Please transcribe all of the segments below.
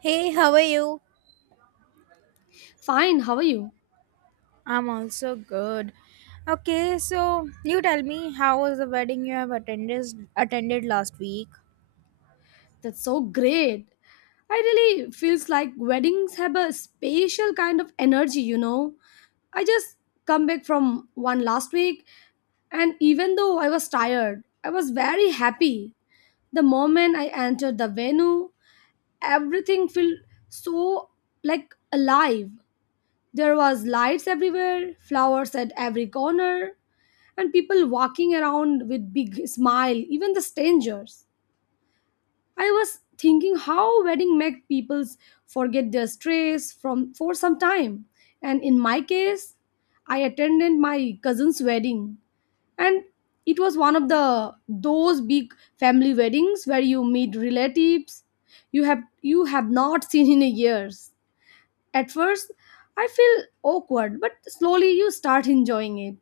Hey, how are you? Fine, how are you? I'm also good. Okay, so you tell me how was the wedding you have attended last week? That's so great. I really feels like weddings have a special kind of energy, I just come back from one last week and even though I was tired, I was very happy. The moment I entered the venue, everything felt so like alive. There was lights everywhere, flowers at every corner, and people walking around with big smile, even the strangers. I was thinking how wedding make people forget their stress from for some time. And in my case, I attended my cousin's wedding and it was one of the those big family weddings where you meet relatives you have not seen in years. At first, I feel awkward, but slowly you start enjoying it.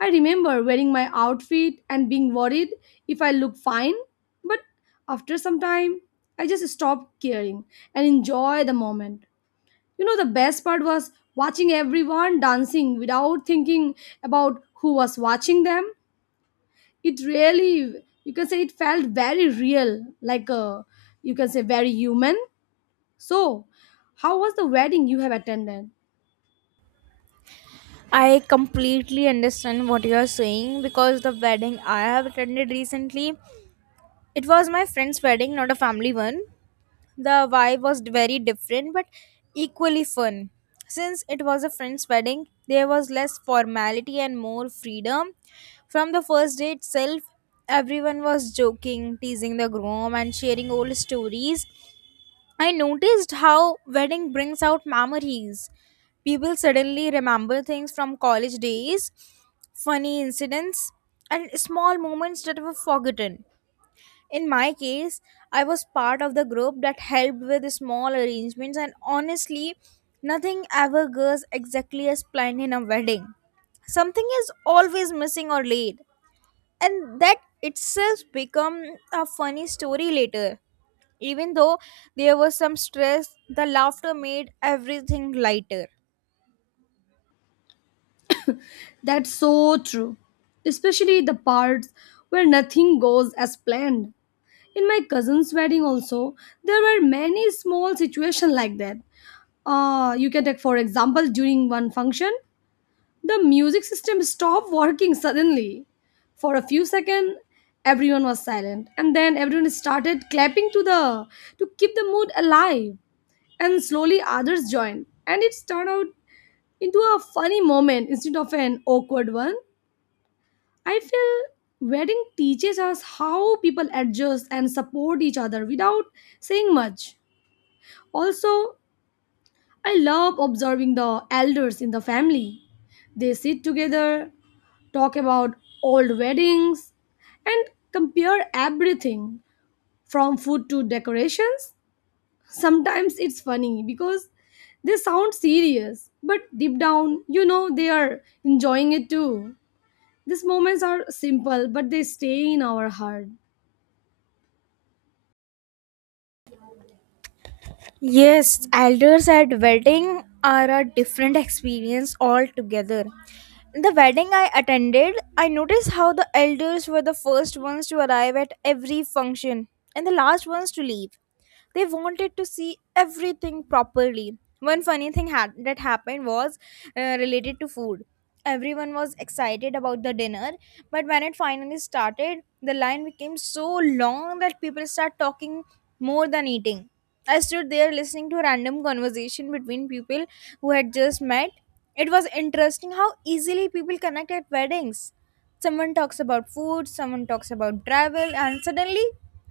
I remember wearing my outfit and being worried if I look fine, but after some time, I just stopped caring and enjoy the moment. The best part was watching everyone dancing without thinking about who was watching them. It really, you can say, it felt very real, like a, you can say, very human. So, how was the wedding you have attended? I completely understand what you are saying because the wedding I have attended recently, it was my friend's wedding, not a family one. The vibe was very different but equally fun. Since it was a friend's wedding, there was less formality and more freedom. From the first day itself, everyone was joking, teasing the groom, and sharing old stories. I noticed how wedding brings out memories. People suddenly remember things from college days, funny incidents, and small moments that were forgotten. In my case, I was part of the group that helped with small arrangements, and honestly, nothing ever goes exactly as planned in a wedding. Something is always missing or late, and that itself become a funny story later. Even though there was some stress, the laughter made everything lighter. That's so true, especially the parts where nothing goes as planned. In my cousin's wedding also, there were many small situations like that. You can take for example during one function, the music system stopped working suddenly. For a few seconds, everyone was silent and then everyone started clapping to keep the mood alive, and slowly others joined and it's turned out into a funny moment instead of an awkward one. I feel wedding teaches us how people adjust and support each other without saying much. Also, I love observing the elders in the family. They sit together, talk about old weddings, and compare everything from food to decorations. Sometimes it's funny because they sound serious, but deep down, they are enjoying it too. These moments are simple, but they stay in our heart. Yes, elders at wedding are a different experience altogether. In the wedding I attended, I noticed how the elders were the first ones to arrive at every function and the last ones to leave. They wanted to see everything properly. One funny thing that happened was related to food. Everyone was excited about the dinner, but when it finally started, the line became so long that people start talking more than eating. I stood there listening to a random conversation between people who had just met. It was interesting how easily people connect at weddings. Someone talks about food, someone talks about travel, and suddenly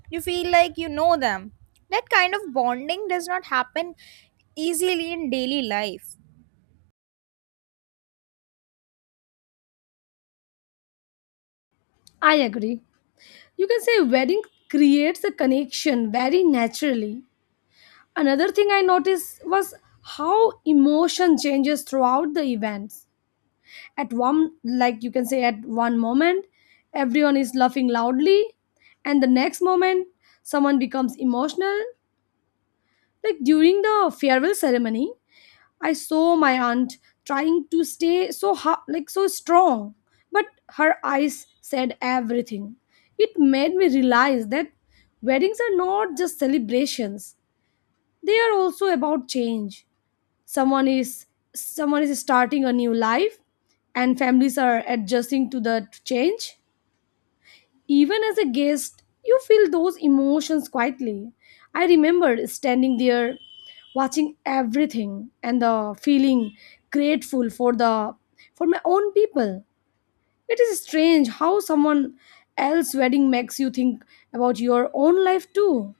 you feel like you know them. That kind of bonding does not happen easily in daily life. I agree. You can say wedding creates a connection very naturally. Another thing I noticed was how emotion changes throughout the events. At one, like you can say at one moment everyone is laughing loudly and the next moment someone becomes emotional, like during the farewell ceremony. I saw my aunt trying to stay like so strong, but her eyes said everything. It made me realize that weddings are not just celebrations. They are also about change. Someone is Someone is starting a new life and families are adjusting to the change. Even as a guest, you feel those emotions quietly. I remember standing there, watching everything, and the feeling grateful for the for my own people. It is strange how someone else's wedding makes you think about your own life too.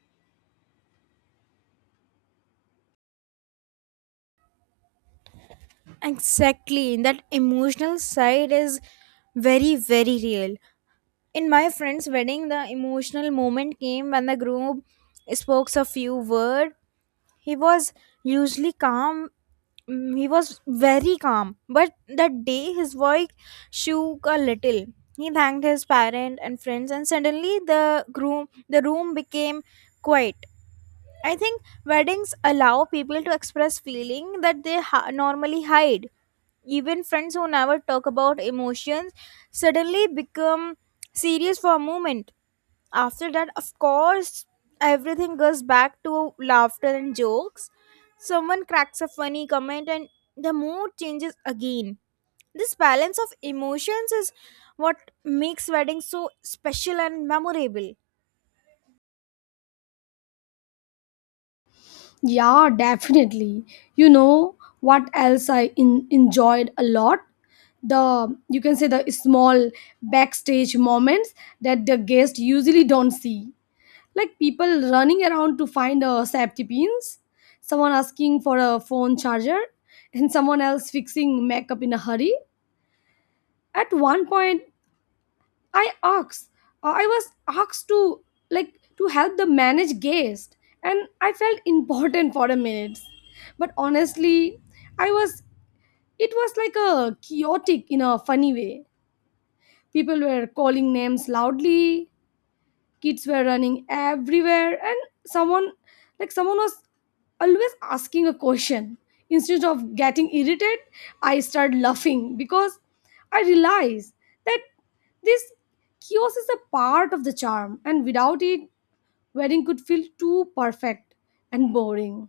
Exactly, that emotional side is very, very real. In my friend's wedding, the emotional moment came when the groom spoke a few words. He was usually calm. He was very calm, but that day his voice shook a little. He thanked his parent and friends, and suddenly the room became quiet. I think weddings allow people to express feeling that they normally hide. Even friends who never talk about emotions suddenly become serious for a moment. After that, of course, everything goes back to laughter and jokes. Someone cracks a funny comment and the mood changes again. This balance of emotions is what makes weddings so special and memorable. Yeah, definitely. What else enjoyed a lot? The you can say the small backstage moments that the guests usually don't see, like people running around to find safety pins, someone asking for a phone charger, and someone else fixing makeup in a hurry. At one point, I asked, I was asked to like to help the manage guest, and I felt important for a minute. But honestly, I was it was like a chaotic in a funny way. People were calling names loudly, kids were running everywhere and someone someone was always asking a question. Instead of getting irritated I start laughing because I realize that this chaos is a part of the charm, and without it wedding could feel too perfect and boring.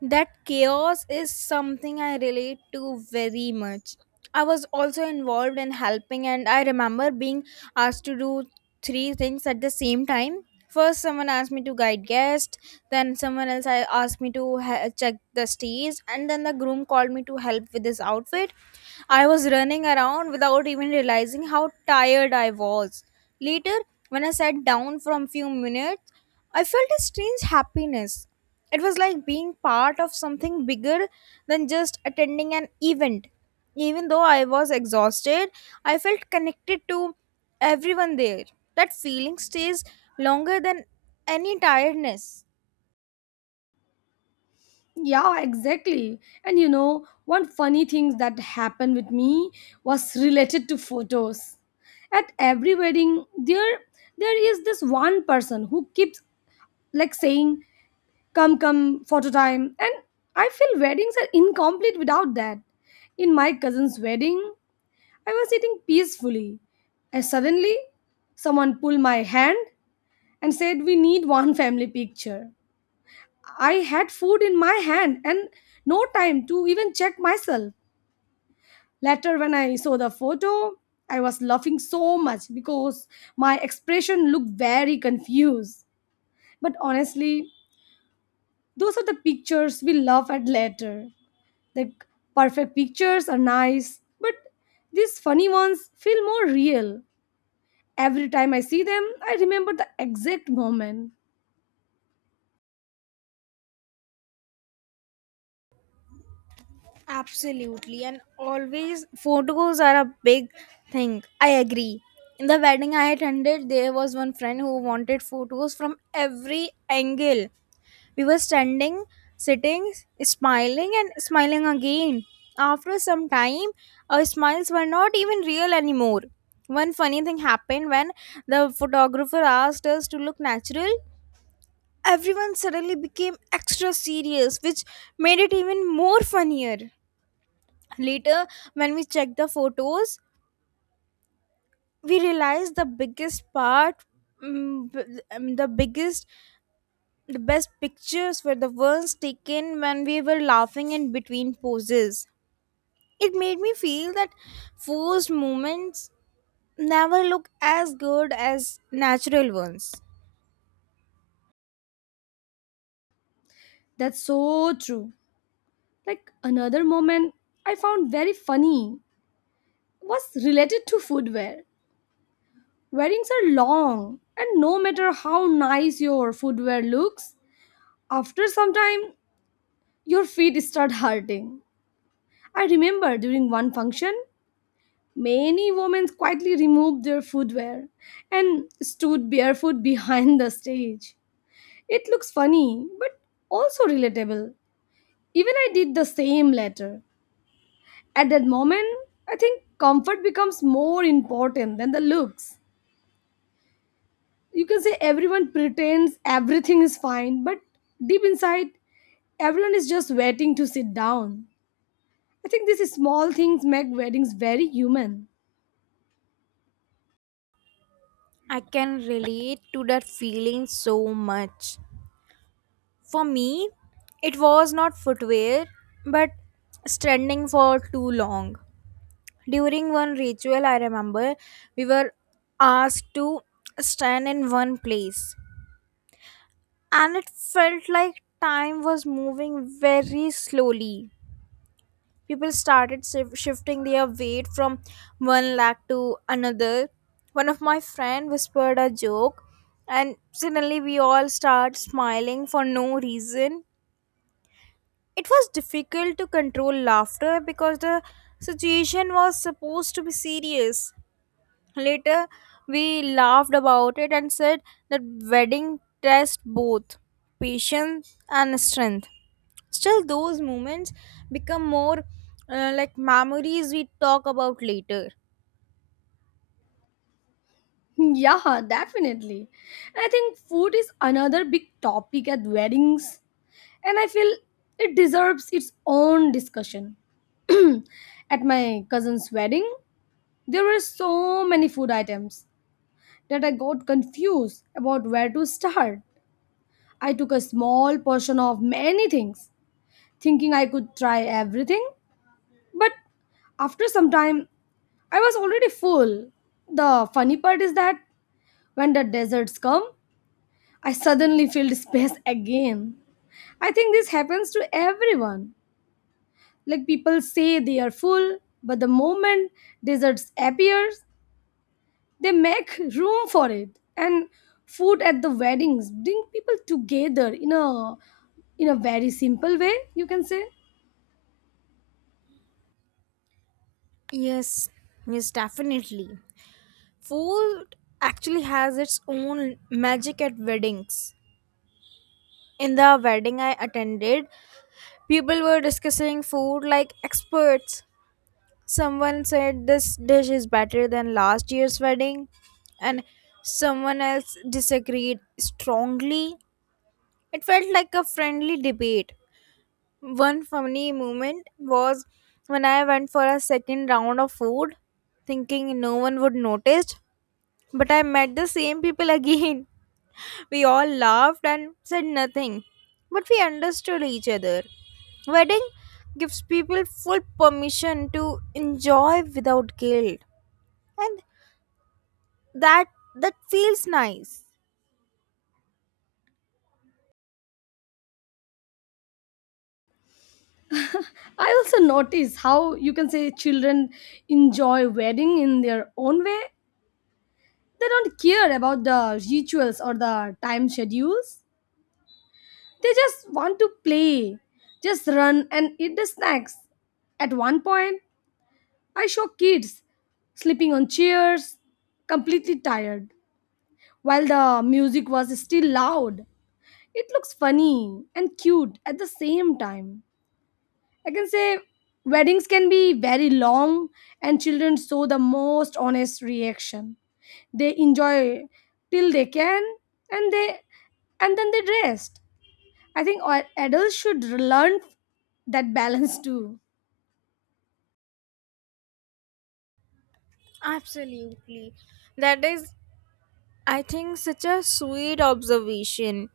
That chaos is something I relate to very much. I was also involved in helping, and I remember being asked to do three things at the same time. First, someone asked me to guide guests, then, someone else I asked me to check the stage, and then the groom called me to help with his outfit. I was running around without even realizing how tired I was. Later, when I sat down for a few minutes, I felt a strange happiness. It was like being part of something bigger than just attending an event. Even though I was exhausted, I felt connected to everyone there. That feeling stays longer than any tiredness. Yeah, exactly. And you know, one funny thing that happened with me was related to photos. At every wedding, there is this one person who keeps like saying, "Come, come, photo time." And I feel weddings are incomplete without that. In my cousin's wedding, I was sitting peacefully, and suddenly someone pulled my hand and said, "We need one family picture." I had food in my hand and no time to even check myself. Later, when I saw the photo, I was laughing so much because my expression looked very confused. But honestly, those are the pictures we laugh at later. The perfect pictures are nice, but these funny ones feel more real. Every time I see them, I remember the exact moment. Absolutely, and always photos are a big thing. I agree. In the wedding I attended, there was one friend who wanted photos from every angle. We were standing, sitting, smiling, and smiling again. After some time, our smiles were not even real anymore. One funny thing happened when the photographer asked us to look natural. Everyone suddenly became extra serious, which made it even more funnier. Later, when we checked the photos, we realized the biggest part, mm, b- the biggest, the best pictures were the ones taken when we were laughing in between poses. It made me feel that forced moments never look as good as natural ones. That's so true. Like another moment I found very funny was related to footwear. Weddings are long, and no matter how nice your footwear looks, after some time your feet start hurting. I remember during one function, many women quietly removed their footwear and stood barefoot behind the stage. It looks funny, but also relatable. Even I did the same later. At that moment, I think comfort becomes more important than the looks. You can say everyone pretends everything is fine, but deep inside, everyone is just waiting to sit down. I think these small things make weddings very human. I can relate to that feeling so much. For me, it was not footwear, but standing for too long. During one ritual, I remember we were asked to stand in one place, and it felt like time was moving very slowly. People started shifting their weight from one leg to another. One of my friend whispered a joke, and suddenly we all start smiling for no reason. It was difficult to control laughter because the situation was supposed to be serious. Later, we laughed about it and said that wedding tests both patience and strength. Still, those moments become more like memories we talk about later. Yeah, definitely. And I think food is another big topic at weddings, and I feel it deserves its own discussion. At my cousin's wedding, there were so many food items that I got confused about where to start. I took a small portion of many things, thinking I could try everything. But after some time, I was already full. The funny part is that when the deserts come, I suddenly filled space again. I think this happens to everyone. Like people say they are full, but the moment deserts appears, they make room for it. And food at the weddings bring people together in a very simple way, you can say. Yes, yes, definitely. Food actually has its own magic at weddings. In the wedding I attended, people were discussing food like experts. Someone said this dish is better than last year's wedding, and someone else disagreed strongly. It felt like a friendly debate. One funny moment was when I went for a second round of food, thinking no one would notice, but I met the same people again. We all laughed and said nothing, but we understood each other. Wedding gives people full permission to enjoy without guilt, and that that feels nice. I also notice how you can say children enjoy wedding in their own way. They don't care about the rituals or the time schedules. They just want to play, just run and eat the snacks. At one point, I saw kids sleeping on chairs, completely tired, while the music was still loud. It looks funny and cute at the same time. I can say weddings can be very long, and children show the most honest reaction. They enjoy till they can, and they and then they rest. I think adults should learn that balance too. Absolutely. That is, I think, such a sweet observation.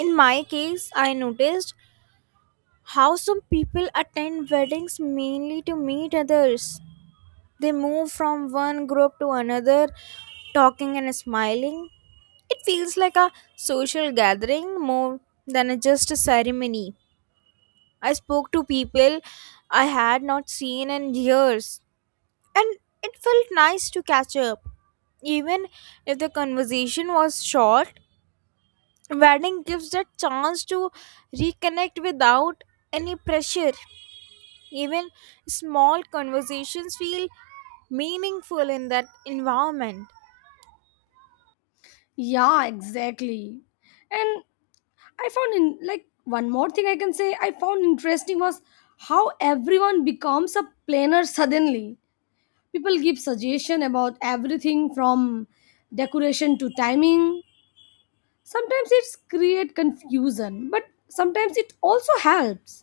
In my case, I noticed how some people attend weddings mainly to meet others. They move from one group to another, talking and smiling. It feels like a social gathering more than just a ceremony. I spoke to people I had not seen in years. And it felt nice to catch up. Even if the conversation was short, wedding gives that chance to reconnect without any pressure. Even small conversations feel meaningful in that environment. Yeah, exactly. And I found in like one more thing I can say I found interesting was how everyone becomes a planner suddenly. People give suggestion about everything from decoration to timing. Sometimes it's create confusion, but sometimes it also helps.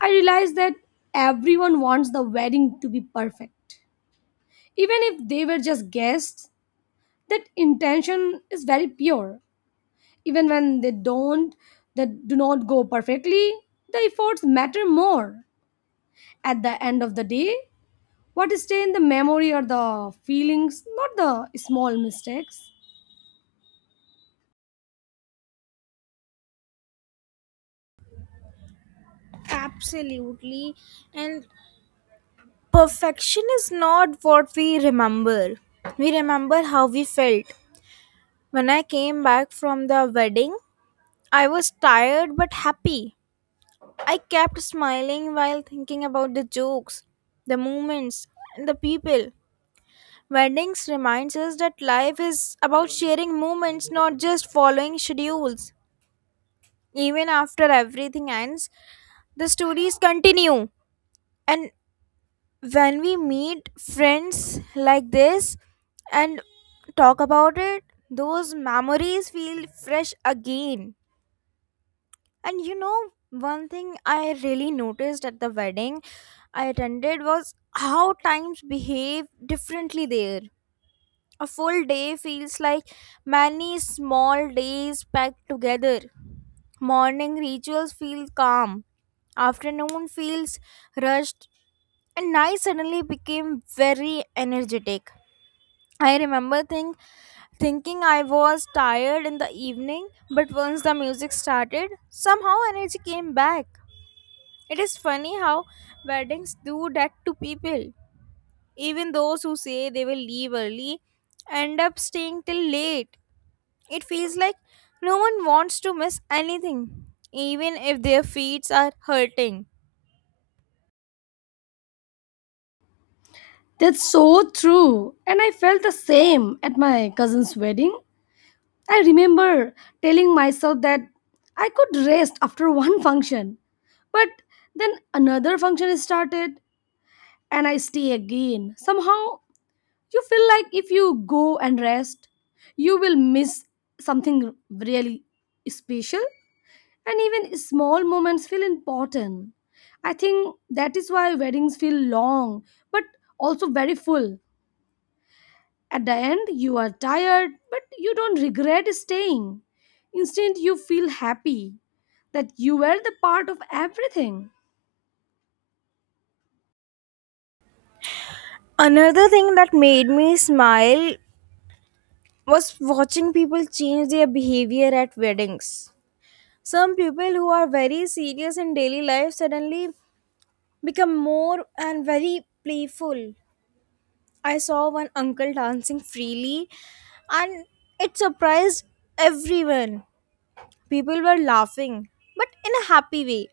I realize that everyone wants the wedding to be perfect, even if they were just guests. That intention is very pure. Even when they don't that do not go perfectly, the efforts matter more. At the end of the day, what stay in the memory are the feelings, not the small mistakes. Absolutely. And perfection is not what we remember. We remember how we felt. When I came back from the wedding, I was tired but happy. I kept smiling while thinking about the jokes, the moments, and the people. Weddings reminds us that life is about sharing moments, not just following schedules. Even after everything ends, the stories continue. And when we meet friends like this and talk about it, those memories feel fresh again. And you know, one thing I really noticed at the wedding I attended was how times behave differently there. A full day feels like many small days packed together. Morning rituals feel calm, afternoon feels rushed, and night suddenly became very energetic. I remember thinking I was tired in the evening, but once the music started, somehow energy came back. It is funny how weddings do that to people. Even those who say they will leave early end up staying till late. It feels like no one wants to miss anything, even if their feet are hurting. That's so true, and I felt the same at my cousin's wedding. I remember telling myself that I could rest after one function, but then another function is started and I stay again. Somehow, you feel like if you go and rest, you will miss something really special, and even small moments feel important. I think that is why weddings feel long but also very full. At the end, you are tired, but you don't regret staying. Instead, you feel happy that you were the part of everything. Another thing that made me smile was watching people change their behavior at weddings. Some people who are very serious in daily life suddenly become more and very playful. I saw one uncle dancing freely and it surprised everyone. People were laughing, but in a happy way.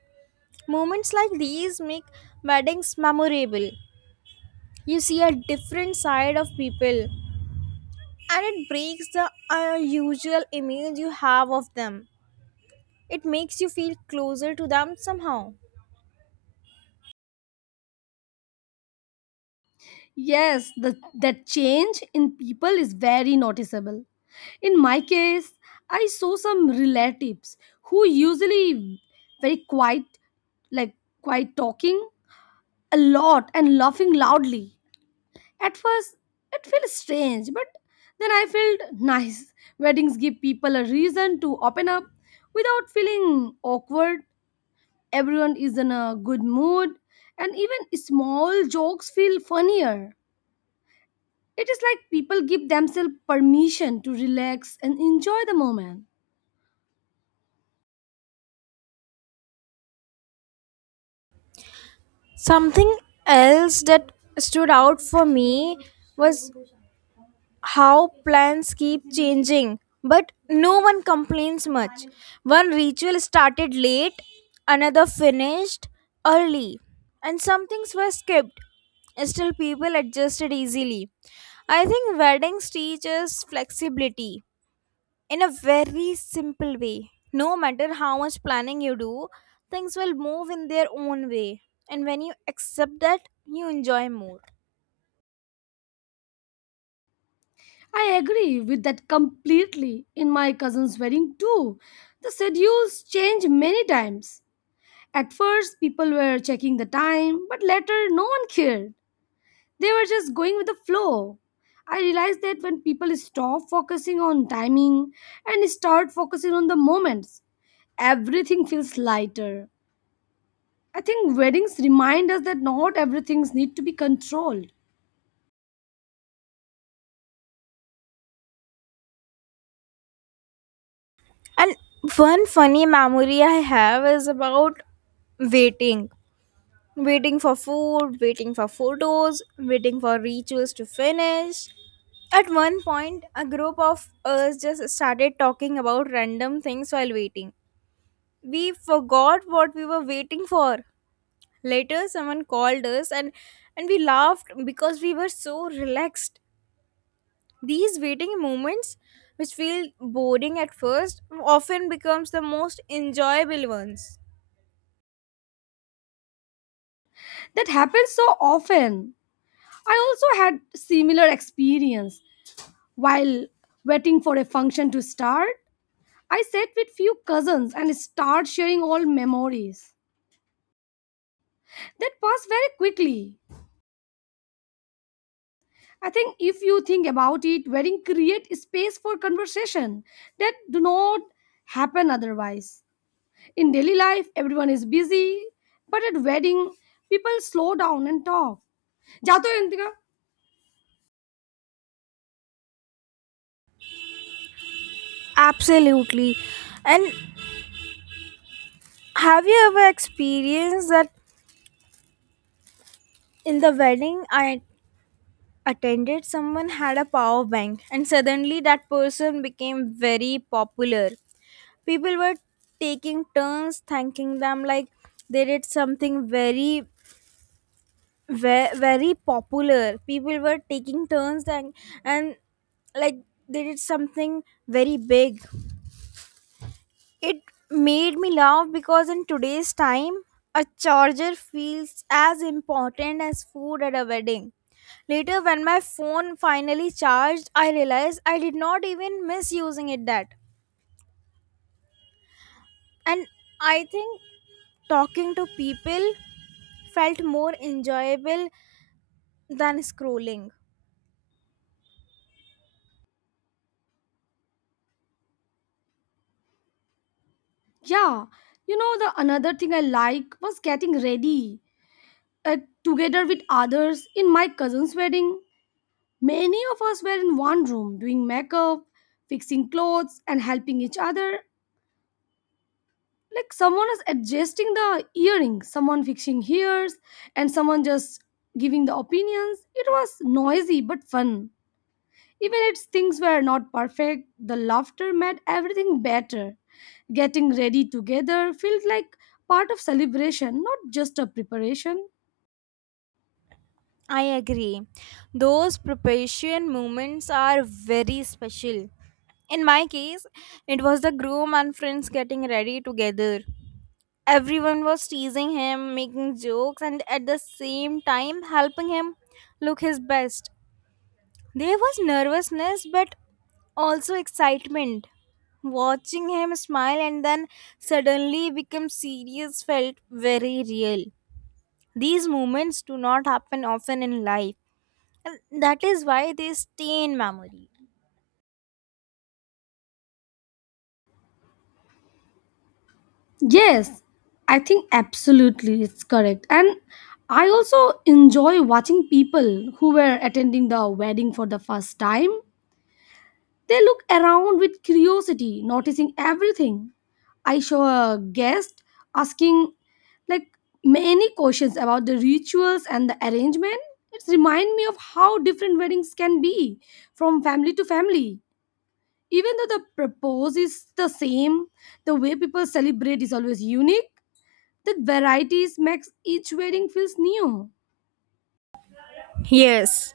Moments like these make weddings memorable. You see a different side of people and it breaks the unusual image you have of them. It makes you feel closer to them somehow. Yes, that change in people is very noticeable. In my case, I saw some relatives who usually very quiet, like quiet, talking a lot and laughing loudly. At first, it feels strange, but then I felt nice. Weddings give people a reason to open up without feeling awkward. Everyone is in a good mood, and even small jokes feel funnier. It is like people give themselves permission to relax and enjoy the moment. Something else that stood out for me was how plans keep changing, but no one complains much. One ritual started late, another finished early, and some things were skipped. Still, people adjusted easily. I think weddings teach us flexibility in a very simple way. No matter how much planning you do, things will move in their own way. And when you accept that, you enjoy more. I agree with that completely. In my cousin's wedding too, the schedules change many times. At first, people were checking the time, but later, no one cared. They were just going with the flow. I realized that when people stop focusing on timing and start focusing on the moments, everything feels lighter. I think weddings remind us that not everything needs to be controlled. And one funny memory I have is about waiting. Waiting for food, waiting for photos, waiting for rituals to finish. At one point, a group of us just started talking about random things while waiting. We forgot what we were waiting for. Later, someone called us and we laughed because we were so relaxed. These waiting moments, which feel boring at first, often becomes the most enjoyable ones. That happens so often. I also had similar experience while waiting for a function to start. I sat with few cousins and start sharing all memories that passed very quickly. I think if you think about it, wedding create space for conversation that do not happen otherwise. In daily life, everyone is busy, but at wedding, people slow down and talk. Jato Indra? Absolutely. And have you ever experienced that? In the wedding I attended, someone had a power bank, and suddenly that person became very popular. People were taking turns thanking them like they did something very very popular. People were taking turns and like they did something very big. It made me laugh because in today's time, a charger feels as important as food at a wedding. Later, when my phone finally charged, I realized I did not even miss using it that. And I think talking to people felt more enjoyable than scrolling. Yeah. You know the another thing I like was getting ready uh, together with others in my cousin's wedding. Many of us were in one room doing makeup, fixing clothes, and helping each other, like someone is adjusting the earring, someone fixing ears, and someone just giving the opinions. It was noisy but fun. Even if things were not perfect, the laughter made everything better. Getting ready together felt like part of celebration, not just a preparation. I agree. Those preparation moments are very special. In my case, it was the groom and friends getting ready together. Everyone was teasing him, making jokes, and at the same time helping him look his best. There was nervousness but also excitement. Watching him smile and then suddenly become serious felt very real. These moments do not happen often in life and that is why they stay in memory. Yes, I think absolutely it's correct, and I also enjoy watching people who were attending the wedding for the first time. They look around with curiosity, noticing everything. I saw a guest asking like many questions about the rituals and the arrangement. It's remind me of how different weddings can be from family to family. Even though the propose is the same, the way people celebrate is always unique. That varieties makes each wedding feels new. Yes,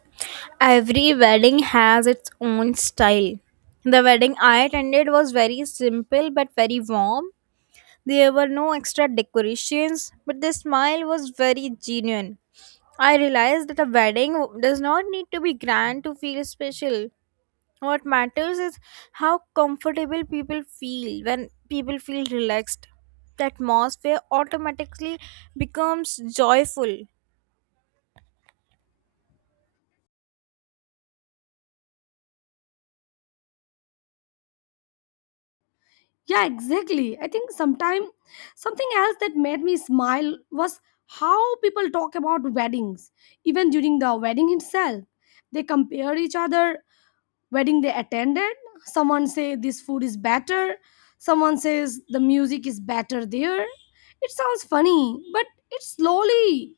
every wedding has its own style. The wedding I attended was very simple but very warm. There were no extra decorations, but the smile was very genuine. I realized that a wedding does not need to be grand to feel special. What matters is how comfortable people feel when people feel relaxed. The atmosphere automatically becomes joyful. Yeah, exactly. I think sometime something else that made me smile was how people talk about weddings, even during the wedding itself. They compare each other wedding they attended. Someone say this food is better. Someone says the music is better there. It sounds funny, but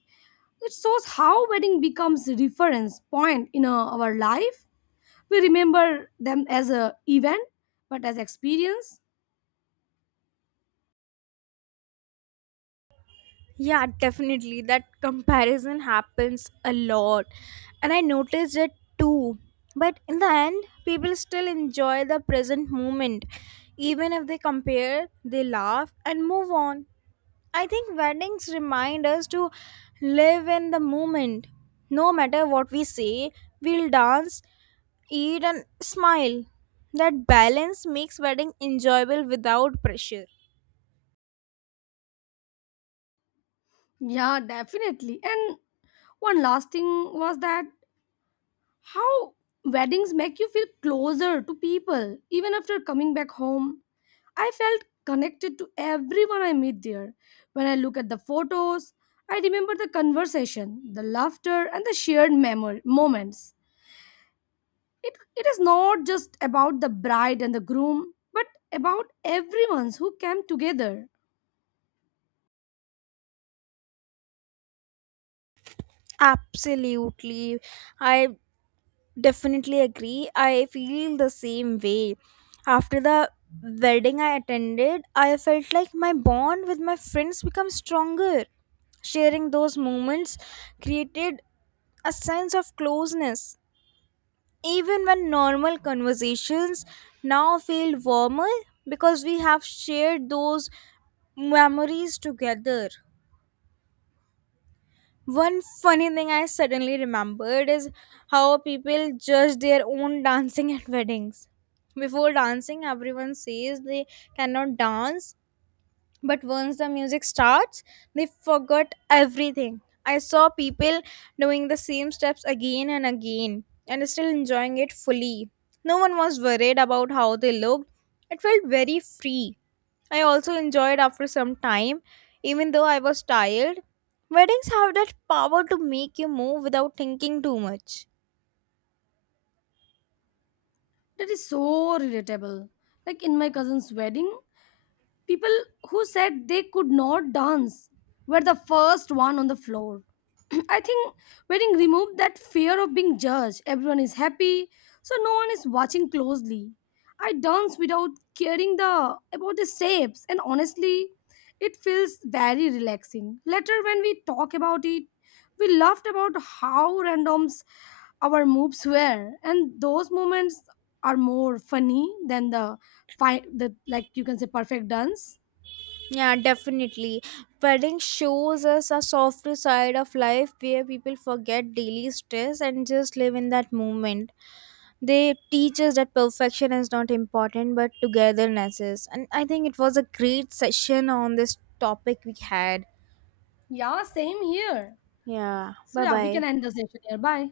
it shows how wedding becomes reference point in our life. We remember them as a event, but as experience. Yeah, definitely. That comparison happens a lot. And I noticed it too. But in the end, people still enjoy the present moment. Even if they compare, they laugh and move on. I think weddings remind us to live in the moment. No matter what we say, we'll dance, eat, and smile. That balance makes wedding enjoyable without pressure. Yeah, definitely. And one last thing was that how weddings make you feel closer to people. Even after coming back home, I felt connected to everyone I meet there. When I look at the photos, I remember the conversation, the laughter, and the shared memory moments. It is not just about the bride and the groom, but about everyone who came together. Absolutely. I definitely agree, I feel the same way. After the wedding I attended, I felt like my bond with my friends become stronger. Sharing those moments created a sense of closeness. Even when normal conversations now feel warmer because we have shared those memories together. One funny thing I suddenly remembered is how people judge their own dancing at weddings. Before dancing, everyone says they cannot dance, but once the music starts, they forgot everything. I saw people doing the same steps again and again and still enjoying it fully. No one was worried about how they looked. It felt very free. I also enjoyed after some time, even though I was tired. Weddings have that power to make you move without thinking too much. That is so relatable. Like in my cousin's wedding, people who said they could not dance were the first one on the floor. I think wedding removed that fear of being judged. Everyone is happy, so no one is watching closely. I dance without caring the about the steps, and honestly, it feels very relaxing. Later, when we talk about it, we laughed about how randoms our moves were, and those moments are more funny than the like you can say perfect dance. Yeah, definitely. Wedding shows us a softer side of life where people forget daily stress and just live in that moment. They teach us that perfection is not important but togetherness is. And I think it was a great session on this topic we had. Yeah, same here. Yeah, So bye yeah, we bye. can end the session here. Bye.